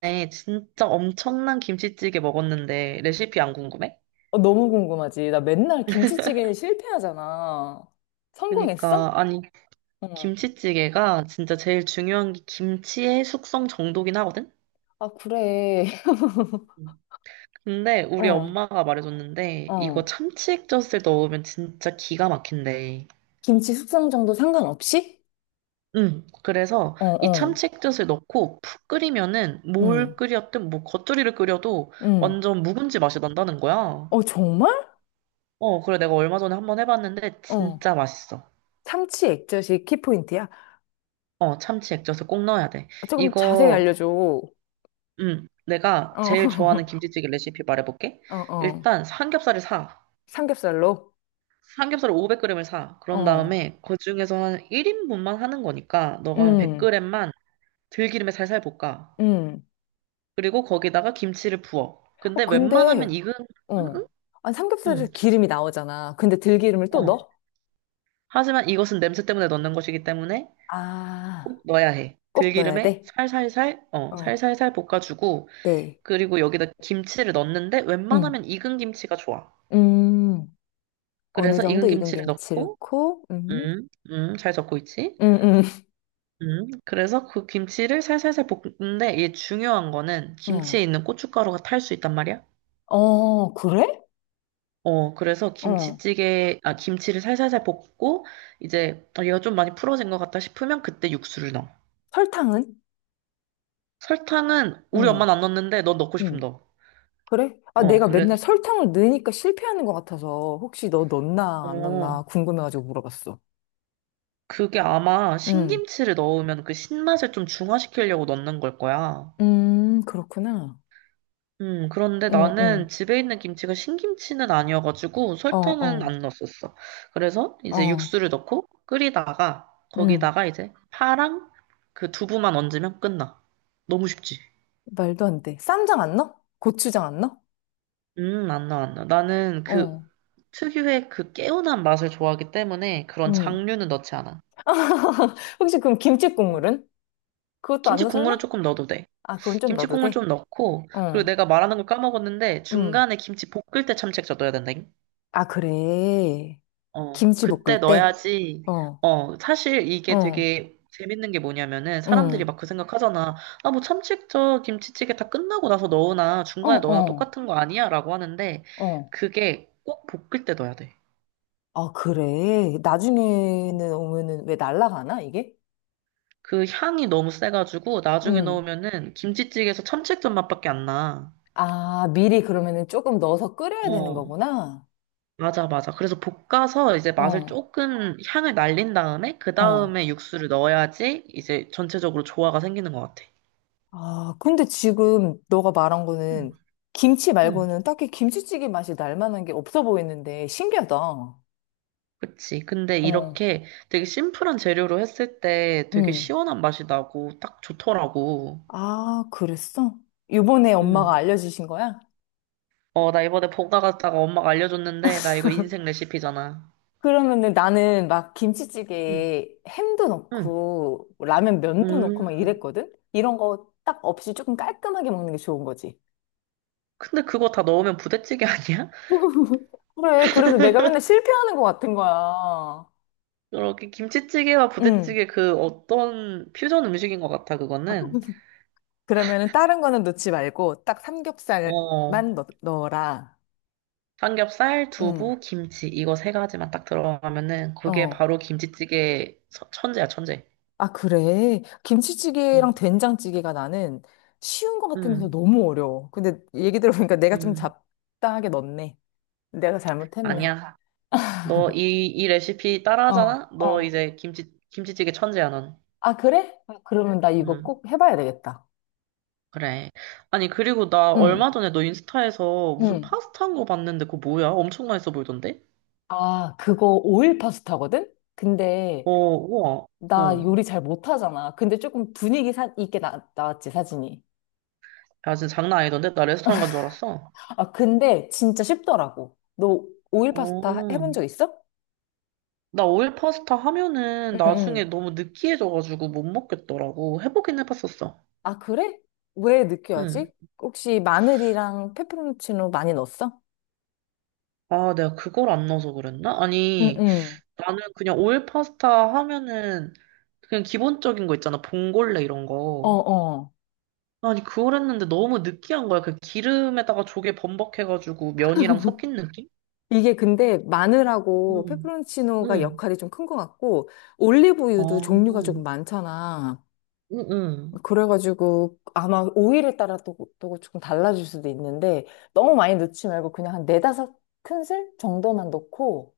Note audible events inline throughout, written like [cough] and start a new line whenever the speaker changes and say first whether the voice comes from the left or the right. right: 네, 진짜 엄청난 김치찌개 먹었는데 레시피 안 궁금해?
left: 어, 너무 궁금하지. 나 맨날 김치찌개는 실패하잖아. 성공했어?
right: 그러니까 아니.
left: 응.
right: 김치찌개가 진짜 제일 중요한 게 김치의 숙성 정도긴 하거든?
left: 아, 그래. [laughs]
right: 음. 근데 우리
left: 어,
right: 엄마가 말해줬는데 이거
left: 어.
right: 참치 액젓을 넣으면 진짜 기가 막힌대.
left: 김치 숙성 정도 상관없이?
right: 응, 그래서
left: 어,
right: 이
left: 어.
right: 참치 액젓을 넣고 푹 끓이면은
left: 응,
right: 뭘 끓였든 뭐 겉절이를 끓여도
left: 응.
right: 완전 묵은지 맛이 난다는 거야.
left: 어, 정말?
right: 어, 그래 내가 얼마 전에 한번 해봤는데
left: 어.
right: 진짜 맛있어.
left: 참치 액젓이 키포인트야?
right: 어, 참치 액젓을 꼭 넣어야 돼.
left: 아, 조금 자세히
right: 이거,
left: 알려줘. 어,
right: 내가 제일 좋아하는
left: [laughs]
right: 김치찌개 레시피 말해볼게.
left: 어, 어.
right: 일단 삼겹살을 사.
left: 삼겹살로?
right: 삼겹살을 500g을 사. 그런
left: 어.
right: 다음에 그 중에서 한 1인분만 하는 거니까 너가 한
left: 음,
right: 100g만 들기름에 살살 볶아.
left: 음.
right: 그리고 거기다가 김치를 부어.
left: 어,
right: 근데 웬만하면
left: 근데,
right: 익은, 음,
left: 어.
right: 음,
left: 아,
right: 음,
left: 삼겹살에서 기름이 나오잖아. 근데 들기름을
right: 어.
left: 또 넣어?
right: 하지만 이것은 냄새 때문에 넣는 것이기 때문에
left: 아,
right: 꼭 넣어야 해.
left: 꼭 넣어야
right: 들기름에
left: 돼?
right: 살살살, 어,
left: 어
right: 살살살 볶아주고
left: 네.
right: 그리고 여기다 김치를 넣는데
left: 음,
right: 웬만하면 익은 김치가 좋아.
left: 음, 어느
right: 그래서
left: 정도
right: 익은
left: 익은
right: 김치를
left: 김치
right: 넣고,
left: 넣고,
right: 잘 적고 있지?
left: 음, 음,
right: 그래서 그 김치를 살살살 볶는데 이게 중요한 거는
left: 음,
right: 김치에 있는 고춧가루가 탈 수 있단 말이야.
left: 어, 그래?
right: 어, 그래서
left: 어,
right: 김치를 살살살 볶고, 이제, 얘가 좀 많이 풀어진 것 같다 싶으면 그때 육수를 넣어.
left: 설탕은?
right: 설탕은 우리
left: 음,
right: 엄마는 안 넣는데 넌 넣고 싶으면
left: 음,
right: 넣어.
left: 그래? 아,
right: 어,
left: 내가
right: 그래.
left: 맨날 설탕을 넣으니까 실패하는 것 같아서 혹시 너 넣나 안
right: 어,
left: 넣나 궁금해가지고 물어봤어.
right: 그게 아마
left: 음,
right: 신김치를 넣으면 그 신맛을 좀 중화시키려고 넣는 걸 거야.
left: 그렇구나.
right: 그런데
left: 음,
right: 나는
left: 음,
right: 집에 있는 김치가 신김치는 아니어가지고
left: 어,
right: 설탕은
left: 어,
right: 안 넣었었어. 그래서 이제
left: 어,
right: 육수를 넣고 끓이다가
left: 음,
right: 거기다가 이제 파랑 그 두부만 얹으면 끝나. 너무 쉽지?
left: 말도 안 돼. 쌈장 안 넣어? 고추장 안 넣어?
right: 안 나, 안 나. 나는 그
left: 어,
right: 특유의 그 개운한 맛을 좋아하기 때문에 그런
left: 음.
right: 장류는 넣지 않아.
left: [laughs] 혹시 그럼 김치 국물은? 그것도 안
right: 김치
left: 넣어
right: 국물은
left: 설마?
right: 조금 넣어도 돼.
left: 아, 그건 좀
right: 김치
left: 넣어도
right: 국물
left: 돼?
right: 좀 넣고, 그리고
left: 어,
right: 내가 말하는 걸 까먹었는데,
left: 응.
right: 중간에 김치 볶을 때 참치액젓 넣어야 된다잉?
left: 아, 그래.
right: 어,
left: 김치
right: 그때
left: 볶을 때?
right: 넣어야지.
left: 어,
right: 어, 사실 이게
left: 어,
right: 되게 재밌는 게 뭐냐면은, 사람들이
left: 응.
right: 막 그 생각하잖아. 아, 뭐 참치액젓 김치찌개 다 끝나고 나서 넣으나,
left: 어,
right: 중간에 넣으나
left: 어,
right: 똑같은 거 아니야? 라고 하는데,
left: 어.
right: 그게 꼭 볶을 때 넣어야 돼.
left: 아, 그래. 나중에는 오면은 왜 날라가나, 이게?
right: 그 향이 너무 세가지고, 나중에
left: 응.
right: 넣으면은, 김치찌개에서 참치액젓 맛밖에 안 나.
left: 아, 미리 그러면은 조금 넣어서 끓여야 되는
right: 어,
left: 거구나?
right: 맞아, 맞아. 그래서 볶아서 이제 맛을
left: 어,
right: 조금 향을 날린 다음에 그
left: 어.
right: 다음에 육수를 넣어야지 이제 전체적으로 조화가 생기는 것 같아.
left: 아, 근데 지금 너가 말한
right: 음,
left: 거는 김치
right: 음,
left: 말고는 딱히 김치찌개 맛이 날 만한 게 없어 보이는데 신기하다. 어,
right: 그치. 근데 이렇게 되게 심플한 재료로 했을 때 되게
left: 응.
right: 시원한 맛이 나고 딱 좋더라고.
left: 아, 그랬어? 요번에 엄마가
right: 음.
left: 알려주신 거야?
right: 어, 나 이번에 볶아 갔다가 엄마가 알려줬는데 나 이거 인생 레시피잖아.
left: 그러면은 나는 막
right: 음,
left: 김치찌개에 햄도
right: 음,
left: 넣고 뭐 라면 면도
right: 음.
left: 넣고 막 이랬거든? 이런 거 딱 없이 조금 깔끔하게 먹는 게 좋은 거지.
right: 근데 그거 다 넣으면 부대찌개 아니야? [laughs]
left: 그래, 그래서 내가 맨날 실패하는 것 같은 거야.
right: 이렇게 김치찌개와
left: 응.
right: 부대찌개 그 어떤 퓨전 음식인 것 같아, 그거는.
left: 그러면은 다른 거는 넣지 말고 딱 삼겹살만
right: 어,
left: 넣어라.
right: 삼겹살,
left: 응.
right: 두부, 김치 이거 세 가지만 딱 들어가면은 그게
left: 어.
right: 바로 김치찌개 천재야 천재.
left: 아, 그래? 김치찌개랑
right: 음,
left: 된장찌개가 나는 쉬운 것 같으면서
right: 음,
left: 너무 어려워. 근데 얘기 들어보니까 내가 좀
right: 음.
left: 잡다하게 넣었네. 내가 잘못했네.
right: 아니야. 너 이 레시피
left: 어,
right: 따라하잖아? 너
left: 어.
right: 이제 김치찌개 천재야 넌.
left: 아, 그래? 아, 그러면 나 이거
right: 음,
left: 꼭 해봐야 되겠다.
right: 그래. 아니 그리고 나
left: 응,
right: 얼마 전에 너 인스타에서 무슨
left: 응.
right: 파스타 한 거 봤는데 그거 뭐야? 엄청 맛있어 보이던데?
left: 아, 그거 오일 파스타거든? 근데
right: 어, 우와.
left: 나
right: 어.
left: 요리 잘 못하잖아. 근데 조금 분위기 있게 나왔지, 사진이.
right: 야 진짜 장난 아니던데? 나 레스토랑 간 줄 알았어.
left: 아, 근데 진짜 쉽더라고. 너 오일 파스타
right: 어.
left: 해본 적 있어?
right: 나 오일 파스타 하면은
left: 응,
right: 나중에
left: 응.
right: 너무 느끼해져가지고 못 먹겠더라고. 해보긴 해봤었어.
left: 아, 그래? 왜 늦게
right: 응.
left: 하지? 혹시 마늘이랑 페페론치노 많이 넣었어?
right: 아, 내가 그걸 안 넣어서 그랬나?
left: 응,
right: 아니,
left: 응.
right: 나는 그냥 오일 파스타 하면은 그냥 기본적인 거 있잖아. 봉골레 이런
left: 어,
right: 거.
left: 어.
right: 아니, 그걸 했는데 너무 느끼한 거야. 그 기름에다가 조개 범벅해가지고 면이랑 섞인 느낌?
left: 이게 근데 마늘하고
right: 응,
left: 페페론치노가
right: 응.
left: 역할이 좀 큰 것 같고,
right: 아,
left: 올리브유도 종류가 조금
right: 응,
left: 많잖아.
right: 응,
left: 그래가지고 아마 오일에 따라 또 조금 달라질 수도 있는데, 너무 많이 넣지 말고 그냥 한 네다섯 큰술 정도만 넣고,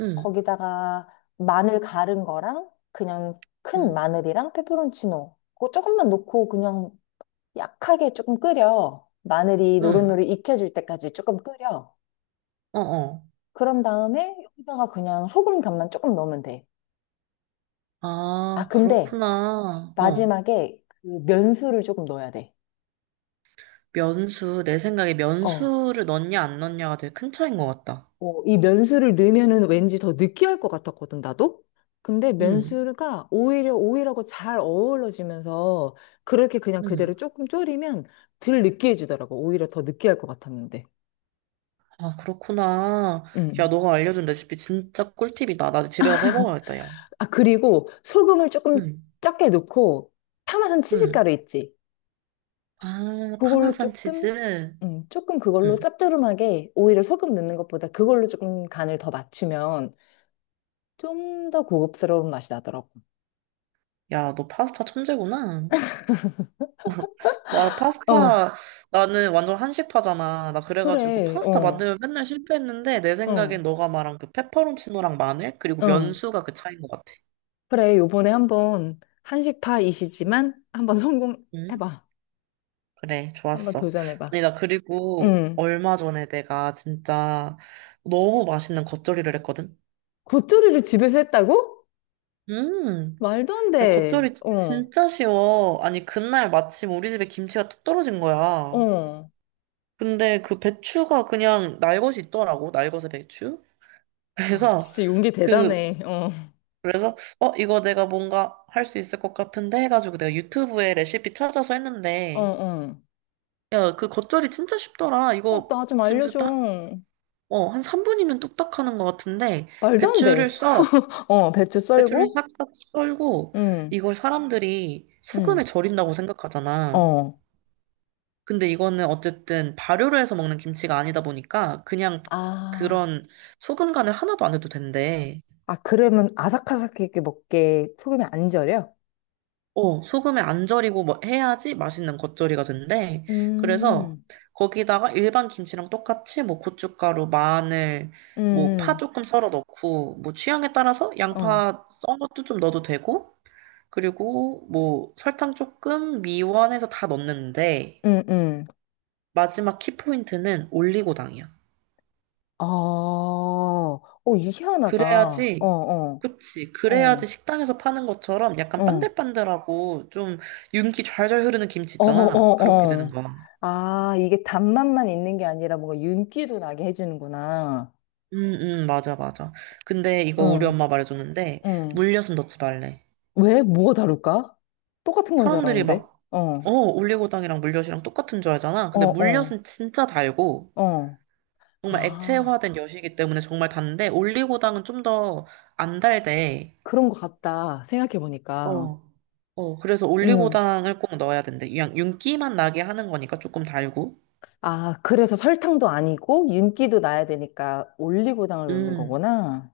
right: 응,
left: 거기다가 마늘 갈은 거랑 그냥 큰
right: 응,
left: 마늘이랑 페페론치노 그거 조금만 넣고 그냥 약하게 조금 끓여. 마늘이
right: 응.
left: 노릇노릇 익혀질 때까지 조금 끓여.
right: 어, 어.
left: 그런 다음에 여기다가 그냥 소금 간만 조금 넣으면 돼. 아,
right: 아,
left: 근데
right: 그렇구나. 어.
left: 마지막에 그 면수를 조금 넣어야 돼.
right: 면수, 내 생각에
left: 어.
right: 면수를 넣냐 안 넣냐가 되게 큰 차이인 것 같다.
left: 어, 이 면수를 넣으면은 왠지 더 느끼할 것 같았거든, 나도? 근데
right: 음,
left: 면수가 오히려 오일하고 잘 어우러지면서 그렇게 그냥 그대로
right: 음.
left: 조금 졸이면 덜 느끼해지더라고. 오히려 더 느끼할 것 같았는데.
right: 아, 그렇구나. 야,
left: 음.
right: 너가 알려준 레시피 진짜 꿀팁이다. 나도 집에 가서 해먹어야겠다, 야.
left: 아, 그리고 소금을 조금
right: 음,
left: 적게 넣고 파마산
right: 음.
left: 치즈가루 있지.
right: 아,
left: 그걸로
right: 파마산
left: 조금,
right: 치즈.
left: 조금 그걸로
right: 음.
left: 짭조름하게 오히려 소금 넣는 것보다 그걸로 조금 간을 더 맞추면 좀 더 고급스러운 맛이 나더라고.
right: 야, 너 파스타 천재구나. [laughs] 나
left: 어,
right: 파스타, 나는 완전 한식파잖아. 나 그래가지고
left: 그래,
right: 파스타
left: 어,
right: 만들면 맨날 실패했는데, 내
left: 응,
right: 생각엔 너가 말한 그 페퍼론치노랑 마늘, 그리고
left: 응.
right: 면수가 그 차이인 것 같아.
left: 그래, 요번에 한번 한식파이시지만 한번
right: 음.
left: 성공해봐.
right: 그래,
left: 한번
right: 좋았어.
left: 도전해봐.
right: 아니, 나 그리고
left: 응.
right: 얼마 전에 내가 진짜 너무 맛있는 겉절이를 했거든?
left: 겉절이를 집에서 했다고?
right: 음,
left: 말도 안
right: 야,
left: 돼.
right: 겉절이
left: 어,
right: 진짜 쉬워. 아니, 그날 마침 우리 집에 김치가 뚝 떨어진 거야.
left: 어.
right: 근데 그 배추가 그냥 날것이 있더라고, 날것의 배추? [laughs]
left: 어,
right: 그래서,
left: 진짜 용기
right: 그,
left: 대단해. 어.
right: 그래서, 어, 이거 내가 뭔가 할 수 있을 것 같은데 해가지고 내가 유튜브에 레시피 찾아서
left: 어,
right: 했는데,
left: 어.
right: 야, 그 겉절이 진짜 쉽더라.
left: 어,
right: 이거
left: 나 좀
right: 진짜
left: 알려줘.
right: 어, 한 3분이면 뚝딱 하는 것 같은데,
left: 말도 안
right: 배추를
left: 돼.
right: 썰어.
left: 어, 배추
right: 배추를
left: 썰고,
right: 싹싹 썰고,
left: 응,
right: 이걸 사람들이
left: 응,
right: 소금에 절인다고 생각하잖아.
left: 어.
right: 근데 이거는 어쨌든 발효를 해서 먹는 김치가 아니다 보니까, 그냥
left: 아,
right: 그런 소금 간을 하나도 안 해도 된대.
left: 아, 그러면 아삭아삭하게 먹게 소금이 안 절여?
right: 어, 소금에 안 절이고 뭐 해야지 맛있는 겉절이가 된대. 그래서
left: 음,
right: 거기다가 일반 김치랑 똑같이 뭐 고춧가루, 마늘, 뭐 파
left: 응,
right: 조금 썰어 넣고, 뭐 취향에 따라서
left: 어,
right: 양파 썬 것도 좀 넣어도 되고, 그리고 뭐 설탕 조금 미원해서 다 넣는데
left: 응, 응.
right: 마지막 키포인트는 올리고당이야.
left: 아, 어, 이게 희한하다. 어,
right: 그래야지,
left: 어,
right: 그치. 그래야지
left: 어,
right: 식당에서 파는 것처럼 약간
left: 어,
right: 반들반들하고 좀 윤기 좌절 흐르는 김치
left: 어,
right: 있잖아. 그렇게
left: 어,
right: 되는
left: 어.
right: 거야.
left: 아, 이게 단맛만 있는 게 아니라 뭔가 윤기도 나게 해주는구나.
right: 맞아, 맞아. 근데 이거 우리
left: 응,
right: 엄마 말해줬는데
left: 응.
right: 물엿은 넣지 말래.
left: 왜? 뭐가 다를까? 똑같은 건 줄
right: 사람들이
left: 알았는데.
right: 막, 어,
left: 어,
right: 올리고당이랑 물엿이랑 똑같은 줄 알잖아.
left: 어,
right: 근데
left: 어,
right: 물엿은 진짜 달고
left: 어.
right: 정말
left: 아,
right: 액체화된 엿이기 때문에 정말 단데 올리고당은 좀 더 안 달대.
left: 그런 것 같다. 생각해보니까.
right: 어. 어, 그래서
left: 음.
right: 올리고당을 꼭 넣어야 된대. 그냥 윤기만 나게 하는 거니까 조금 달고.
left: 아, 그래서 설탕도 아니고 윤기도 나야 되니까 올리고당을 넣는
right: 음,
left: 거구나.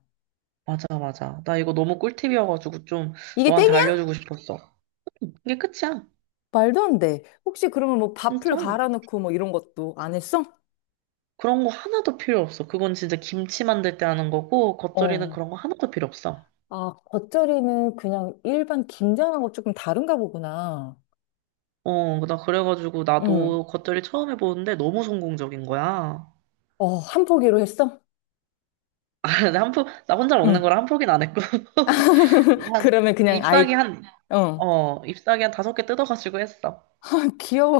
right: 맞아, 맞아. 나 이거 너무 꿀팁이어가지고 좀
left: 이게
right: 너한테
left: 땡이야?
right: 알려주고 싶었어. 이게 끝이야.
left: 말도 안 돼. 혹시 그러면 뭐 밥풀
right: 진짜.
left: 갈아 넣고 뭐 이런 것도 안 했어?
right: 그런 거 하나도 필요 없어. 그건 진짜 김치 만들 때 하는 거고, 겉절이는
left: 어.
right: 그런 거 하나도 필요 없어.
left: 아, 겉절이는 그냥 일반 김장하고 조금 다른가 보구나.
right: 어, 나 그래가지고
left: 응.
right: 나도 겉절이 처음 해보는데 너무 성공적인 거야.
left: 어, 한 포기로 했어?
right: [laughs] 근데 한 포, 나 혼자 먹는
left: 응.
right: 거라 한 포기는 안 했고. [laughs]
left: [laughs]
right: 한,
left: 그러면 그냥
right: 잎사귀
left: 아예,
right: 한,
left: 어.
right: 어, 잎사귀 한 다섯 개 뜯어가지고 했어.
left: [laughs] 귀여워.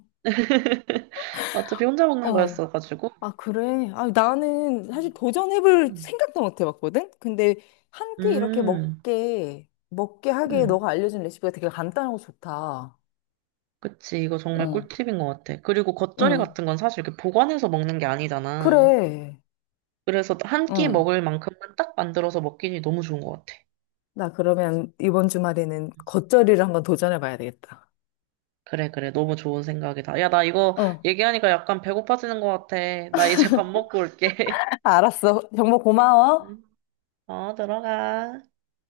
left: [laughs]
right: [laughs] 어차피 혼자 먹는
left: 어.
right: 거였어가지고.
left: 아, 그래? 아, 나는 사실 도전해볼
right: 음,
left: 생각도 못 해봤거든? 근데 한 끼 이렇게
right: 음,
left: 먹게 하게
right: 음.
left: 너가 알려준 레시피가 되게 간단하고 좋다.
right: 그치. 이거 정말
left: 응,
right: 꿀팁인 것 같아. 그리고 겉절이
left: 응.
right: 같은 건 사실 이렇게 보관해서 먹는 게 아니잖아.
left: 그래.
right: 그래서 한 끼
left: 응.
right: 먹을 만큼만 딱 만들어서 먹기니 너무 좋은 것 같아.
left: 나 그러면 이번 주말에는 겉절이를 한번 도전해봐야 되겠다.
right: 그래, 그래. 너무 좋은 생각이다. 야, 나 이거
left: 응.
right: 얘기하니까 약간 배고파지는 것 같아. 나 이제 밥 먹고 올게.
left: [laughs] 알았어. 정보 고마워.
right: [laughs] 어, 들어가.